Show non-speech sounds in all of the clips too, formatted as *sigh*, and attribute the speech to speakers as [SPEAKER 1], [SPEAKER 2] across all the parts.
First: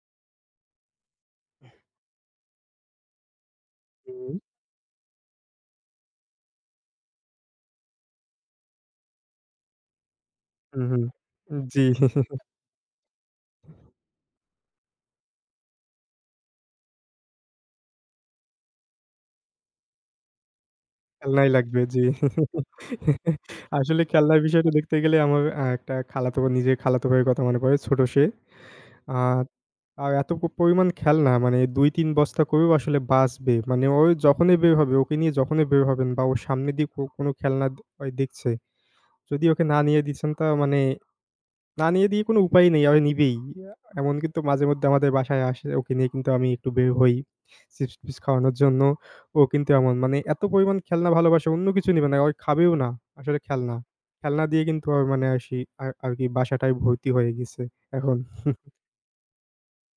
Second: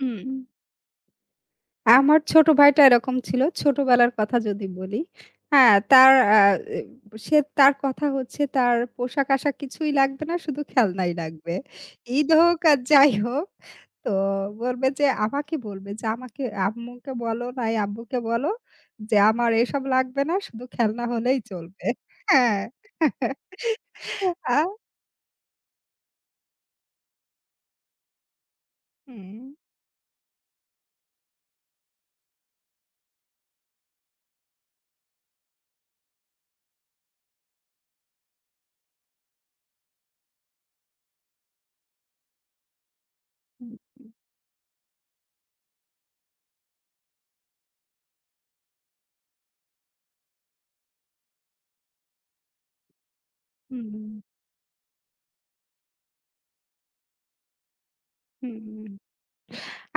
[SPEAKER 1] উম আমার ছোট ভাইটা এরকম ছিল। ছোটবেলার কথা
[SPEAKER 2] উম
[SPEAKER 1] যদি বলি। হ্যাঁ, তার অ্যা অ্যা সে তার কথা হচ্ছে তার পোশাক-আশাক কিছুই লাগবে না, শুধু
[SPEAKER 2] উহু।
[SPEAKER 1] খেলনাই লাগবে।
[SPEAKER 2] উব জ্বি।
[SPEAKER 1] ঈদ
[SPEAKER 2] *chuckles*
[SPEAKER 1] হোক আর যাই হোক তো বলবে যে, আমাকে বলবে, যে, আমাকে আম্মুকে বলো নয় আব্বুকে বললো যে, আমার এসব লাগবে না। শুধু খেলনা হলেই
[SPEAKER 2] খেলনাই লাগবে,
[SPEAKER 1] চলবে।
[SPEAKER 2] জ্বি।
[SPEAKER 1] হ্যাঁ, *laughs*
[SPEAKER 2] *chuckles* আসলে খেলনার
[SPEAKER 1] আ।
[SPEAKER 2] বিষয়টা দেখতে গেলে আমার অ্যা একটা খালাতো নিজে খালাত ভাইয়ের কথা মনে পড়ে, ছোট সে। আ
[SPEAKER 1] হুম।
[SPEAKER 2] আর এত প পরিমাণ খেলনা মানে ২-৩ বস্তা করেও আসলে বাঁচবে মানে ও যখনই বের হবে ওকে নিয়ে যখনই বের হবেন বা ওর সামনে দিয়ে কো কোনো খেলনা দে ও দেখছে যদি ওকে না নিয়ে দিয়েছেন, তা মানে, না নিয়ে দিয়ে কোনো উপায় নেই ও নিবেই
[SPEAKER 1] উ
[SPEAKER 2] আ
[SPEAKER 1] হুম।
[SPEAKER 2] এমন কিন্তু মাঝেমধ্যে আমাদের বাসায় আসে ওকে নিয়ে কিন্তু আমি একটু বের হই চিপস-পিস খাওয়ানোর জন্য ও কিন্তু এমন মানে এত পরিমাণ খেলনা ভালোবাসে অন্য কিছু নিবে না ও খাবেও না আসলে খেলনা,
[SPEAKER 1] হুম।
[SPEAKER 2] খেলনা দিয়ে কিন্তু ও মানে আসি আ আরকি বাসাটায় ভর্তি হয়ে গেছে এখন।
[SPEAKER 1] হুম,
[SPEAKER 2] *chuckles*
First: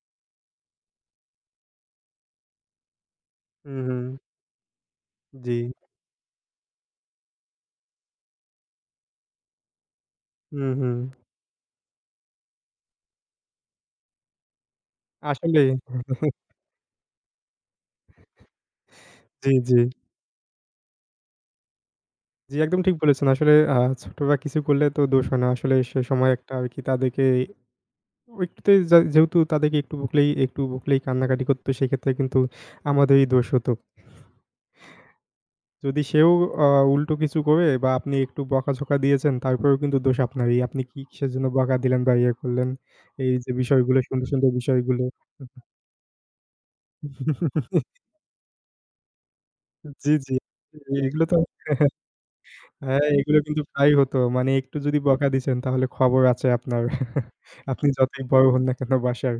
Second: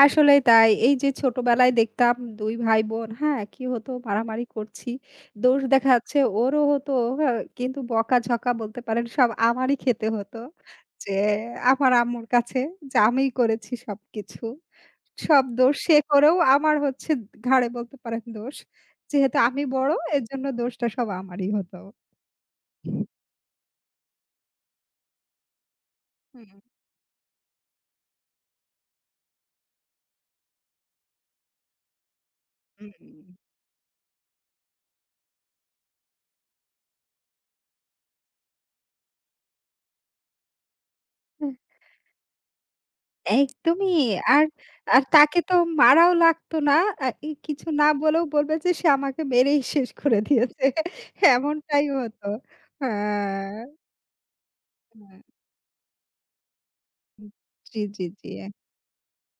[SPEAKER 1] আসলেই তাই। এই যে, ছোটবেলায় দেখতাম ২ ভাই বোন হ্যাঁ, কি হতো
[SPEAKER 2] উহু।
[SPEAKER 1] মারামারি করছি।
[SPEAKER 2] জ্বি।
[SPEAKER 1] দোষ দেখা যাচ্ছে ওরও হতো হ্যাঁ, কিন্তু বকাঝকা বলতে পারেন সব আমারই খেতে হত।
[SPEAKER 2] হুম, হুম।
[SPEAKER 1] যে, আমার আম্মুর কাছে যে, আমিই করেছি সবকিছু। সব
[SPEAKER 2] আসলে।
[SPEAKER 1] দোষ সে
[SPEAKER 2] *chuckles*
[SPEAKER 1] করেও আমার হচ্ছে ঘাড়ে বলতে পারেন দোষ।
[SPEAKER 2] *chuckles*
[SPEAKER 1] যেহেতু
[SPEAKER 2] জ্বি,
[SPEAKER 1] আমি
[SPEAKER 2] জ্বি।
[SPEAKER 1] বড় এরজন্য দোষটা আমারই হত।
[SPEAKER 2] জ্বী, একদম ঠিক বলেছেন। আসলে আ ছোটরা কিছু করলে তো দোষ হয় না। আসলে সে সময়
[SPEAKER 1] হুম,
[SPEAKER 2] একটা
[SPEAKER 1] হুম।
[SPEAKER 2] আর কি তাদেরকে ওই একটুতে যাউ যেহেতু তাদেরকে একটু বকলেই একটু বকলেই কান্নাকাটি করত সেক্ষেত্রে কিন্তু আমাদেরই
[SPEAKER 1] উম
[SPEAKER 2] দোষ হত। যদি সেও আ উল্টো কিছু করে বা আপনি একটু বকাঝকা দিয়েছেন তারপরেও কিন্তু দোষ আপনারই। আপনি কি কিসের জন্য
[SPEAKER 1] অ্যা
[SPEAKER 2] বকা দিলেন বা ইয়ে করলেন। এই যে,
[SPEAKER 1] একদমই।
[SPEAKER 2] বিষয়গুলো সুন্দর,
[SPEAKER 1] আর,
[SPEAKER 2] সুন্দর
[SPEAKER 1] আর
[SPEAKER 2] বিষয়গুলো।
[SPEAKER 1] তাকে তো মারাও লাগত না। অ্যা এই কিছু
[SPEAKER 2] *chuckles*
[SPEAKER 1] না বলেও বলবে যে, সে আমাকে মেরেই
[SPEAKER 2] জ্বি,
[SPEAKER 1] শেষ
[SPEAKER 2] জ্বি,
[SPEAKER 1] করে
[SPEAKER 2] জ্বি।
[SPEAKER 1] দিয়েছে।
[SPEAKER 2] এগুলো তো,
[SPEAKER 1] এমনটাই
[SPEAKER 2] *chuckles*
[SPEAKER 1] হত,
[SPEAKER 2] হ্যাঁ, এগুলো কিন্তু
[SPEAKER 1] হ্যাঁ।
[SPEAKER 2] প্রাই হত। মানে একটু যদি বকা
[SPEAKER 1] হুম।
[SPEAKER 2] দিছেন তাহলে খবর আছে আপনার।
[SPEAKER 1] উম
[SPEAKER 2] *chuckles*
[SPEAKER 1] জ্বী,
[SPEAKER 2] আপনি
[SPEAKER 1] জ্বী,
[SPEAKER 2] যতই
[SPEAKER 1] জ্বী,
[SPEAKER 2] বড়
[SPEAKER 1] অ্যা
[SPEAKER 2] হন না কেন বাসার।